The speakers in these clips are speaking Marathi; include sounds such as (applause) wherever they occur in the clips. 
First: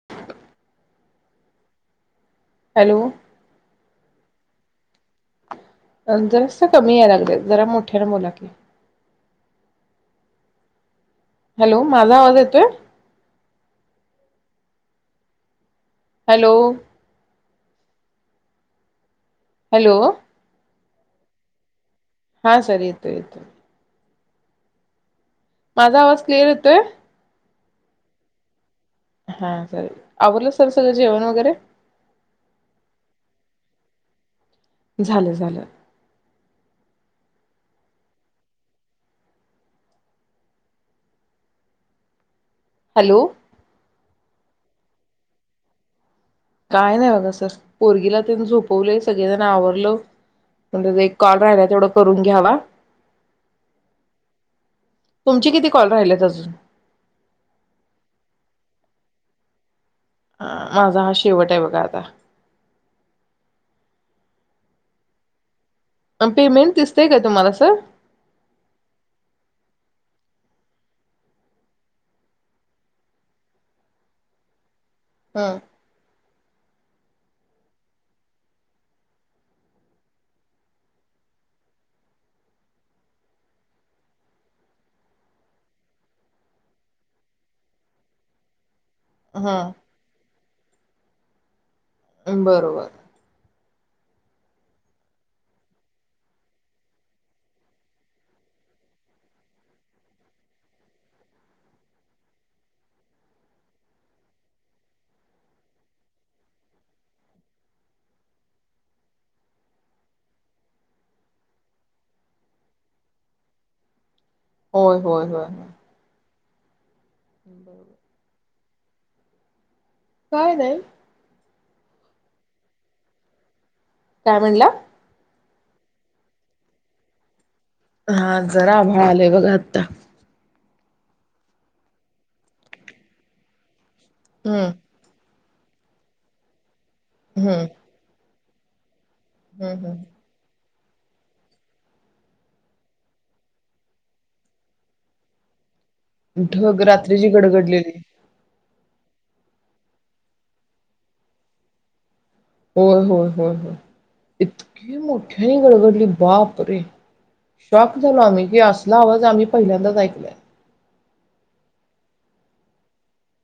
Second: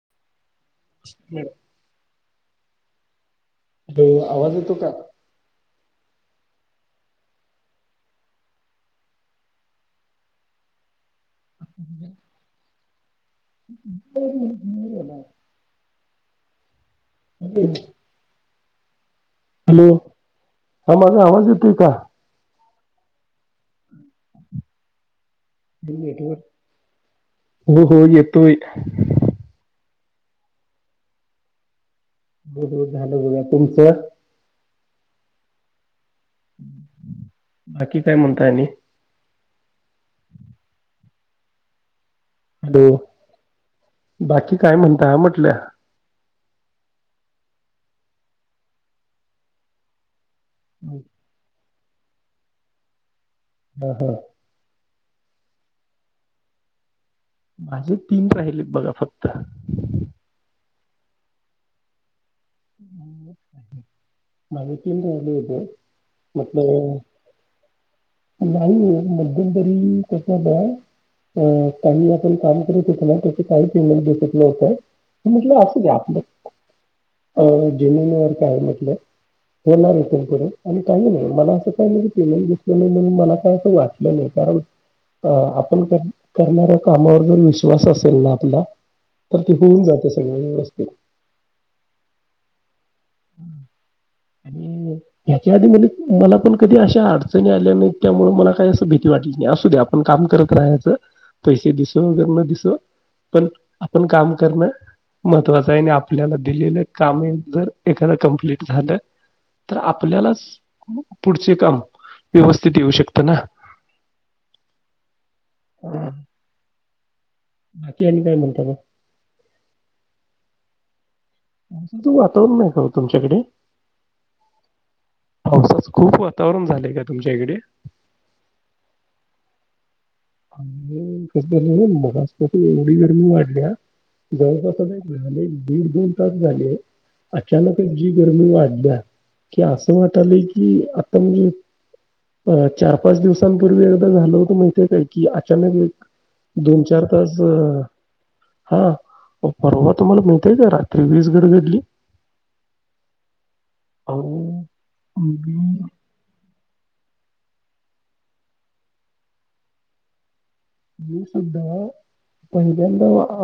(inaudible) हम्म. हॅलो. आवाज येतो का? पण जरासं कमी यायला लागल की जरा मोठ्याने बोला की. हॅलो माझा आवाज येतोय? (unintelligible) हॅलो. (unintelligible) हॅलो. हा माझा आवाज येतोय का? हा सर येतोय येतोय. माझा आवाज नेटवर्क क्लिअर येतोय? हो हो येतोय. हा सर, आवरलं सर सगळं जेवण वगैरे? बूधबूध झालं बघा. तुमचं? झालं झालं. बाकी काय म्हणताय आणि? हॅलो. बाकी काय म्हणता, म्हटलं? काय नाही बघा सर, पोरगीला तेन झोपवले, सगळेजण आवरलो. (unintelligible) एक कॉल राहिला तेवढं करून घ्यावा. हा हा. तुमचे किती कॉल राहिलेत अजून? माझे तीन राहिले बघा फक्त. माझा हा शेवट आहे बघा आता. माझे तीन राहिले होते. अन् पेमेंट म्हटलं, दिसतंय का तुम्हाला सर नाहीये मध्यंतरी त्याचं ब अ काही आपण काम करत होेतो ना, त्याचे काही पेमेंट दिसत नाही आता. मी हं म्हटलं असू द्या आपलं. अं जेननर काय म्हटलं. होणार इथून पुढे कर आणि काही नाही मला असं काही नाही की पेमेंट दिसलं नाही, म्हणून मला काही असं वाटलं नाही. कारण अ आपण करणाऱ्या कामावर जर विश्वास असेल ना आपला तर ते होऊन हं जातं सगळ्या हेला ओके. अं बरोबर. आणि ह्याच्या आधी मध्ये मला पण कधी अशा अडचणी आल्या नाहीत. त्यामुळं मला काही असं भीती वाटली नाही. असू द्या आपण काम करत राहायचं, पैसे दिसो मगर न दिसो. पण आपण काम करणं महत्वाचं आहे आणि आपल्याला दिलेलं काम हे जर एखाद कंप्लीट झालं, तर आपल्यालाच मग पुढचे काम व्यवस्थित येऊ शकतं ना. होय होय होय. होय हा. बाकी आणि काय म्हणताय मग? काय नाही मान्सूनचं वातावरण नव्ह का तुमच्याकडे? काय म्हणला? पावसाचं खूप वातावरण झालंय का तुमच्या इकडे? हां जरा आभळ आलंय बघा आता. आमच्या इकडे कसं झालंय मघाचपासून एवढी गर्मी वाढल्या जवळ हम्म पास (unintelligible) झालंय दीड दोन तास झाले. हम्म अचानक जो (unintelligible) की हम्म असं हम्म. वाटलंय की की आता मी चार पाच दिवसांपूर्वी एकदा झालं होत माहित की की अचानक ढग रात्रीची तास अ, गडगडलेली हा परवा तुम्हाला माहितीये का रात्री वीज गडगडली होय होय होय होय अहो इतके मोठ्याने मी घडघडली बाप रे शॉक झालो आम्ही हे असला आवाज आम्ही पहिल्यांदाच ऐकलंय मी सुद्धा पहिल्यांदा अ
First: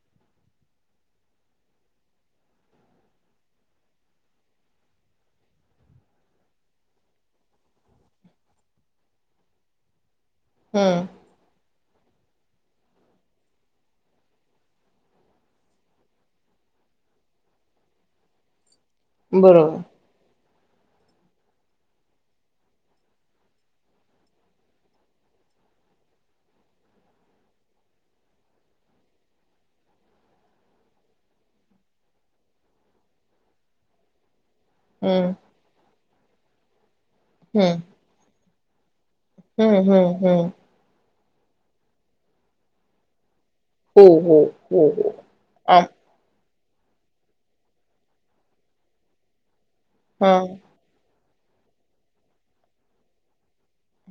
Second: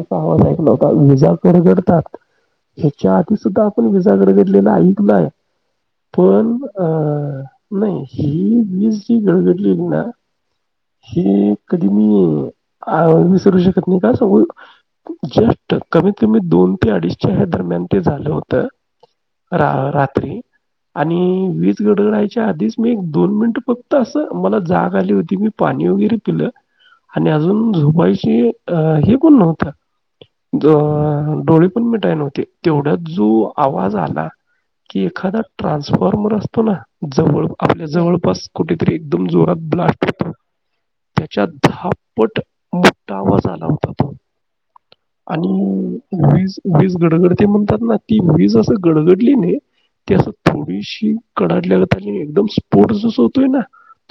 असं आवाज ऐकला होता वीजा गडगडतात ह्याच्या आधी सुद्धा आपण वीजा आवाज ऐकलाय व गडगडलेला ऐकलय पण अं नाही ही वीज जी गडगडलेली ना हम्म कधी मी विसरू शकत नाही का सांगू जस्ट कमीत कमी दोन ते अडीच च्या हाय दरम्यान ते झालं होतं. रा बरोबर. रात्री आणि वीज गडगडायच्या आधीच मी दोन मिनिट फक्त असं मला जागं आली होती मी पाणी वगैरे पिलं आणि अजून झोपायची अ हे पण नव्हतं जे डोळे पण मिटाय नव्हते तेवढ्यात जो आवाज आला. की हम्म एखादा (unintelligible) फॉर्मर असतो ना जवळ हम्म आपल्या जवळपास कुठेतरी एकदम जोरात हम्म ब्लास्ट हम्म करतात. हम्म. त्यांच्यात दहा पट मोठा आवाज आला होता हो तो हो हो हो आणि आ वीज वीज गडगडते म्हणतात ना ती वीज असं गडगडली ने हा त्यासं थोडीशी कडाडली एकदम स्पोर्टस जसं होतोय ना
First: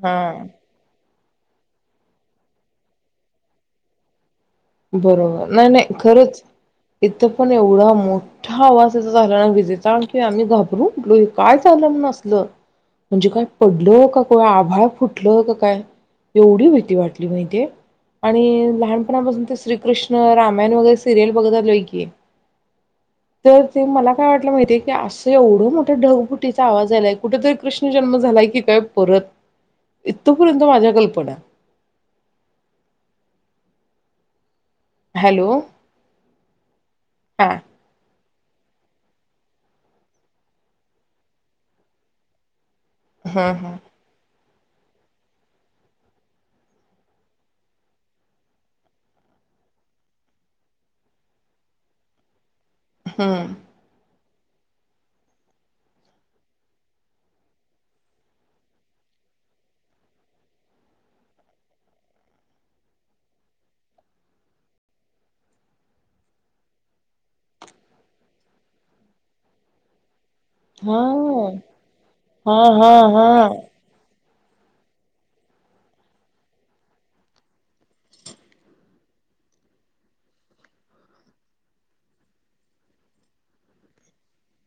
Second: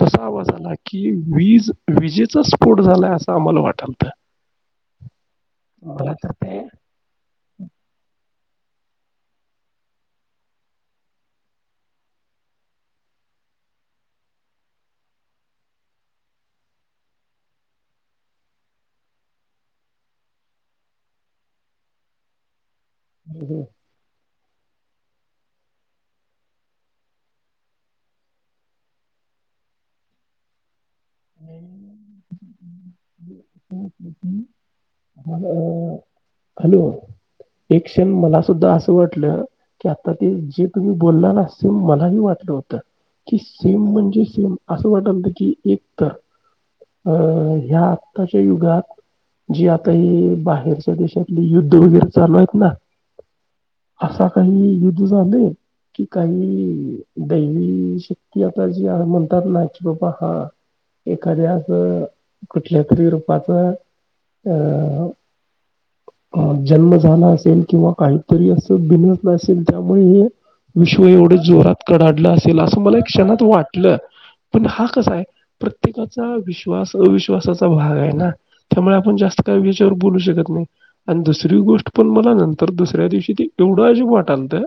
तसा हा. आवाज आला की वीज विजित स्फोट झालाय असं आम्हाला वाटलत बरोबर नाही-नाही खरंच ते इथं पण एवढा मोठ मोठा आवाज त्याचा झाला ना विजेचा की आम्ही घाबरू हे काय झालं म्हण असलं म्हणजे काय पडलं का आभाळ फुटलं का काय एवढी भीती वाटली माहितेेय आणि लहानपणापासून श्रीकृष्ण रामायण वगैरे सिरियल बघत आलोय की तर ते मला काय वाटलं माहित अस एवढं मोठा ढगबुटीचा आवाज आलाय कुठेतरी कृष्ण जन्म झालाय की काय परत इथ पर्यंत माझ्या कल्पना (unintelligible) हं हं - हं हं हॅलो - हॅलो हा एक क्षण मला- सुद्धा असं वाटलं, की आता ते जे तुम्ही बोलला ना सेम मलाही वाटलं होतं. कि हा हा सेम म्हणजे सेम. असं वाटायल त की, एक तर अ ह्या आत्ताच्या युगात जी (unintelligible) काही बाहेरच्या देशातली युद्ध वगैरे चालू आहेत ना? हम्म. असा काही युद्ध झालय कि काही दैवी शक्ती आता जी म्हणतात ना कि बाबा हा एखाद्या असं कुठल्या तरी रूपाच- अ अ जन्म झाला असेल किंवा काहीतरी असं बिनसलं असेसल त्यामुळे ही - विश्व एवढं हा जोरात कडाडलं असेल हा असं हा मला क्षणात हा वाटलं. पण हा कसाय? प्रत्येकाचा विश्वास, अविश्वासाचा भाग आहे ना? त्यामुळे आपण जास्त- काही विषयावर बोलू शकत नाही, आणि दुसरी गोष्ट मला नंतर दुसऱ्या दिवशी ते एवढं अजिब वाटाय लागलत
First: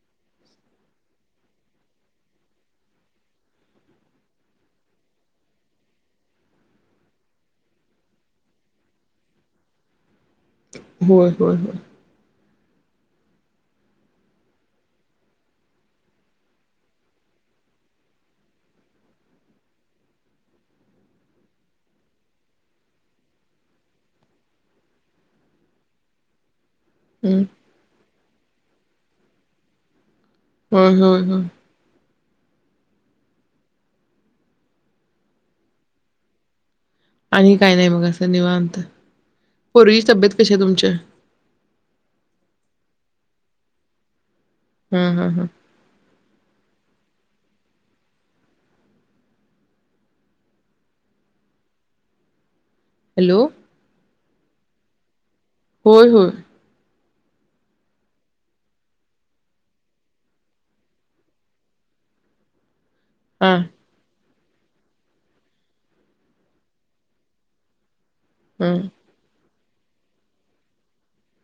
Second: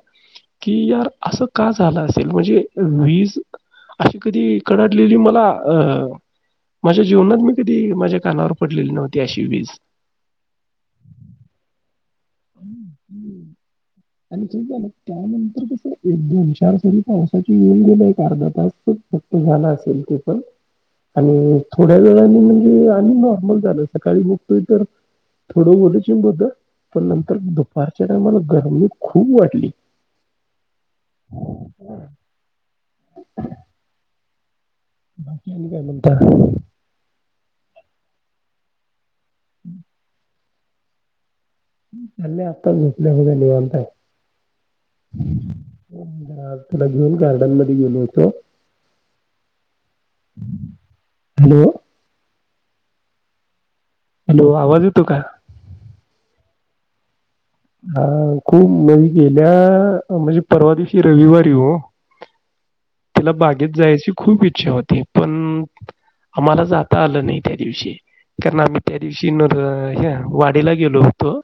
की यार असं का झालं असेल? म्हणजे एव्हढी वीज अशी कधी कडाडलेली मला अ माझ्या जीवनात मी कधी माझ्या कानावर पडलेली नव्हती अशी वीज. (inaudible) होय होय होय. हं हं. आणि ना त्यानंतर कस एक दोन चार सरी पावसाची येऊन गेल्या एक अर्धा तास फक्त झाला असेल ते पण आणि थोड्या वेळानी म्हणजे आणि नॉर्मल झालं सकाळी बघतोय तर थोडं ओल चिंब होत. पण नंतर हम्म दुपारच्या टाईमाला- गरमी- खूप वाटली. होय होय होय (inaudible) बाकी आणि काय म्हणता? आणि काय नाही मग असं निवांत. पोरगीची तब्येत- कशी आहे तुमच्या? (unintelligible) आता झोपलिया बघा निवांत. हम् हम् हम. तिला घेऊन गार्डन मध्ये गेलो होतो. -Hello- hello. हॅलो आवाज येतो का? होय होय. हा, खूप म गेल्या- म्हणजे परवा दिवशी रविवारी वो. तिला हां, बागेत जायची- खूप इच्छा होती, पण- आम्हाला जाता आलं नाही त्या दिवशी. कारण हं, आम्ही त्या दिवशी न- हं ह्या वाडीला गेलो होतो.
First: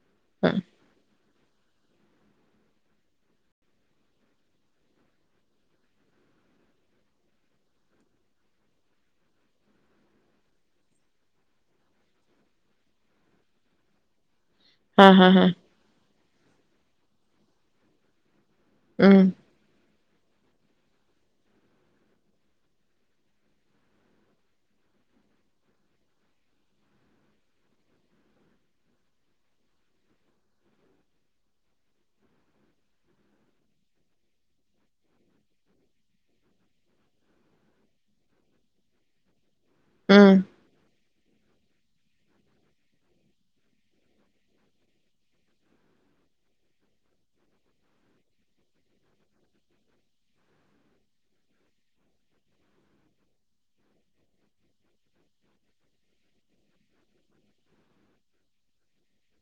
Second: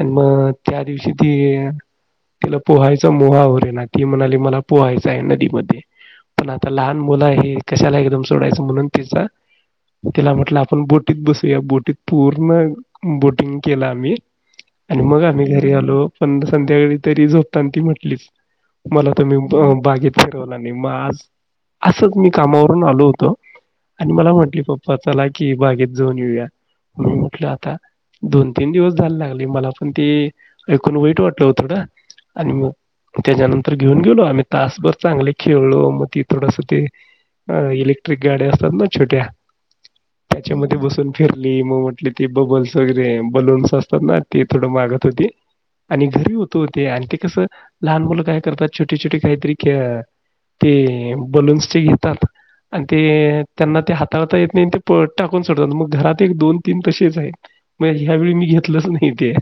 आणि मग हां, -त्या दिवशी- ती -तिला पोहायचा मोह आवरेना ती म्हणाली मला पोहायच आहे नदीत. मग ते पण आता लहान मुलं ये कशाला आपण सोडायच म्हणून त्याचा तिला म्हटलं आपण बोटीत बसूया बोटीत पूर्ण बोटिंग केला आम्ही आणि हां, मग हां, आम्ही हां, घरी आलो. पण संध्याकाळी तरी झोपताना ती म्हटलीच. मला हं, तुम्ही बागेत म्हणली मग आज असंच मी कामावरून आलो होतो आणि मला म्हटले पप्पा चला की बागेत जाऊन येऊया म्हटलं आता दोन तीन दिवस जायला लागले मला पण ते ऐकून वाईट वाटलं हो थोड आणि मग त्याच्यानंतर घेऊन गेलो आम्ही तासभर चांगले खेळलो मग ते थोडस ते इलेक्ट्रिक गाड्या असतात ना छोट्या हं. त्याच्यामध्ये बसून फिरली मग म्हटली ते बबल्स वगैरे बलून्स असतात ना ते थोडं मागत होते. आणि घरी होत होते. आणि ते कसं लहान मुलं काय करतात छोटे छोटे काहीतरी की ते बलून्सचे घेतात आणि ते त्यांना ते हाताळता येत नाही ते टाकून सोडतात मग घरात एक दोन तीन तसेच आहेत मग ह्या वेळी मी घेतलंच नाही ते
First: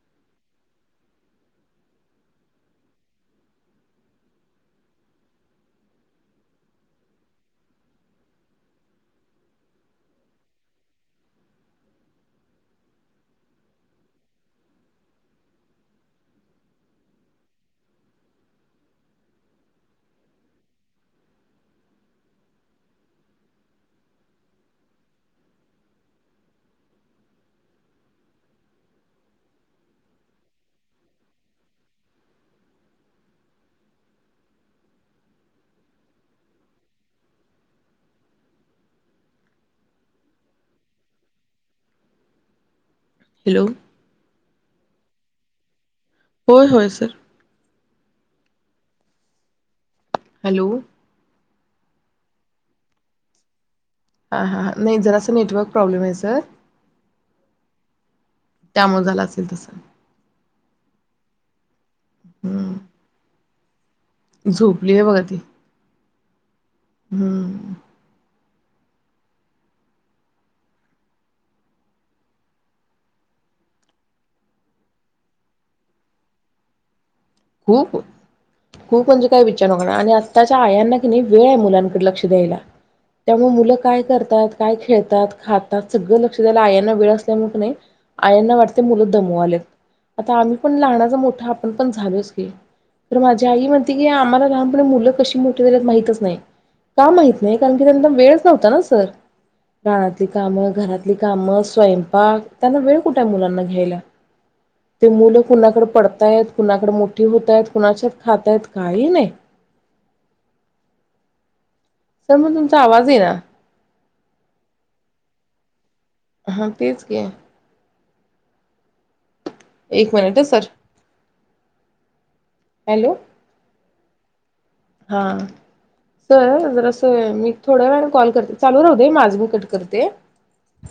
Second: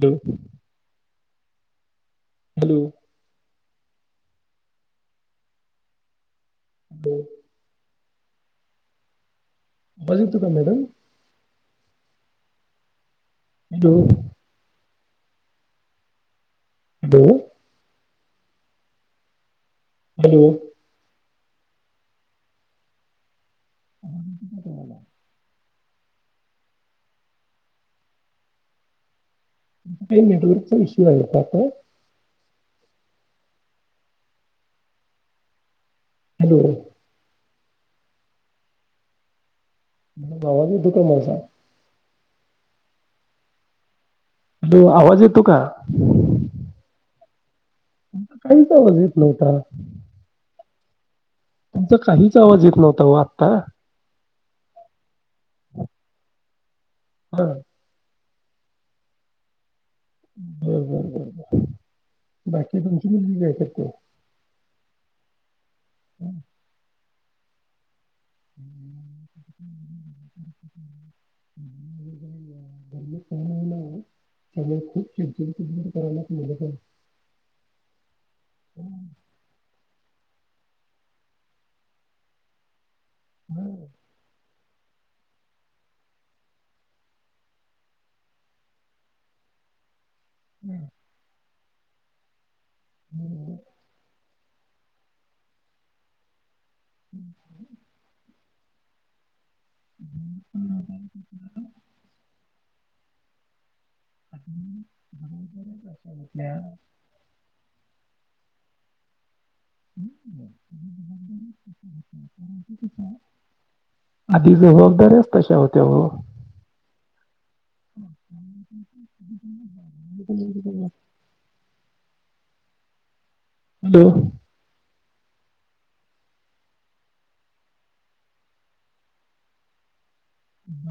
द (inaudible) (inaudible) (inaudible) बज तू का madam (inaudible) hello. Hello hello. (unintelligible) Touch विषय पाप (inaudible) हॅलो. आवाज येतो का माझा. हॅलो. हॅलो. आवाज येतो का? होय होय सर. काहीच आवाज येत नव्हता. हॅलो. तुमचा काहीच आवाज येत नव्हता व आत्ता हा हा ह नाही जरा असं नेटवर्क प्रॉब्लेम आहे सर हा. त्यामुळे झाला असेल तस. बरोबर बरोबर. हं, बाकी तुमची मुलगी काय करते. (unintelligible) झोपली आहे बघा ती (unintelligible) हम्म (unintelligible) ला ना त्या खूप चिचिती दूर करायलाच मिजत. खूप. खूप म्हणजे काय विचारु नको. आणि आत्ताच्या आयांना कि नाही वेळ आहे मुलांकडे लक्ष द्यायला. त्यामुळ मुलं काय करतात. काय खेळतात खातात सगळं लक्ष द्यायला आयांना वेळ असल्यामुळे की नाय आयांना वाटत की मुलं दमू आले. आता आम्ही पण लहानाच मोठा पण पण झालोच. (inaudible) तर माझी आई म्हणती की, आम्हाला लहानपणी मुलं कशी मोठी झालीत माहितच नाही. का माहित नाही कारण की त्यांना वेळ नव्हता ना सर प्रहातिल कामं घरातली कामं स्वयंपाक त्यांना वेळ कुठय मुलांना घ्यायला. ते मुलं आपल्या कुणाच्याच खात्यात काही नाही. ह (inaudible) (inaudible) सर म तुमचा आवाज येआ आधी जबाबदार्‍या तश्या होत्या हो. हा तेच ग. (inaudible) एक मिनिट सर (inaudible) हॅलो हॅलो हा सर जरास मी थोड्या वेळाने कॉल करते चालू राहू दे माझ मी कट करते.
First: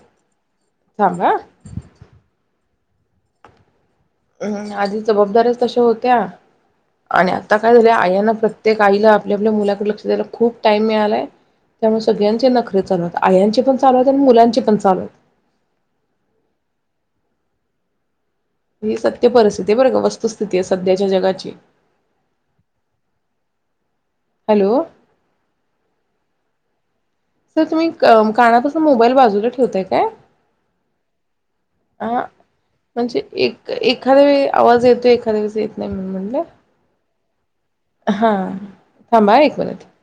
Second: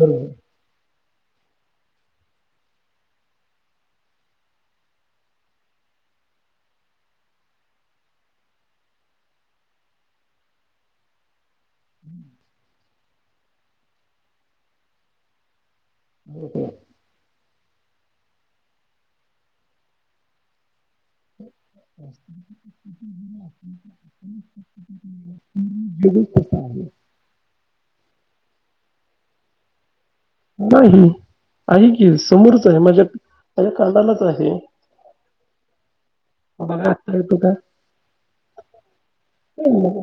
बरोबर हाहा. अम आधी जबाबदार्‍याच तशा होत्या आणि आता काय झालय आयांना प्रत्येक आईला आपल्या आपल्या मुलाकडे लक्ष द्यायला खूप टाइम मिळालाय. त्यामुळे सगळ्यांचे नखरे चालू आहे. आयांचे पण चालूयेत अन मुलांचे पण चालूयेत. मोठा ही सत्य परिस्थिती बरं का वस्तुस्थिती अस. हॅलो कसा आहे? सर तुम्ही काना पासन मोबाईल बाजूला ठेवताय का? नाही आहे हा की समोरच आहे माझ्या म्हणजे एक माझ्या कानालाच एखाद्या वेळी आहे आवाज येतोय एखाद्या वेळेस येत नाही म्हणून म्हणलं बघा आता येतो का हा थांबा ह एक काय नाही मिनिट बघा.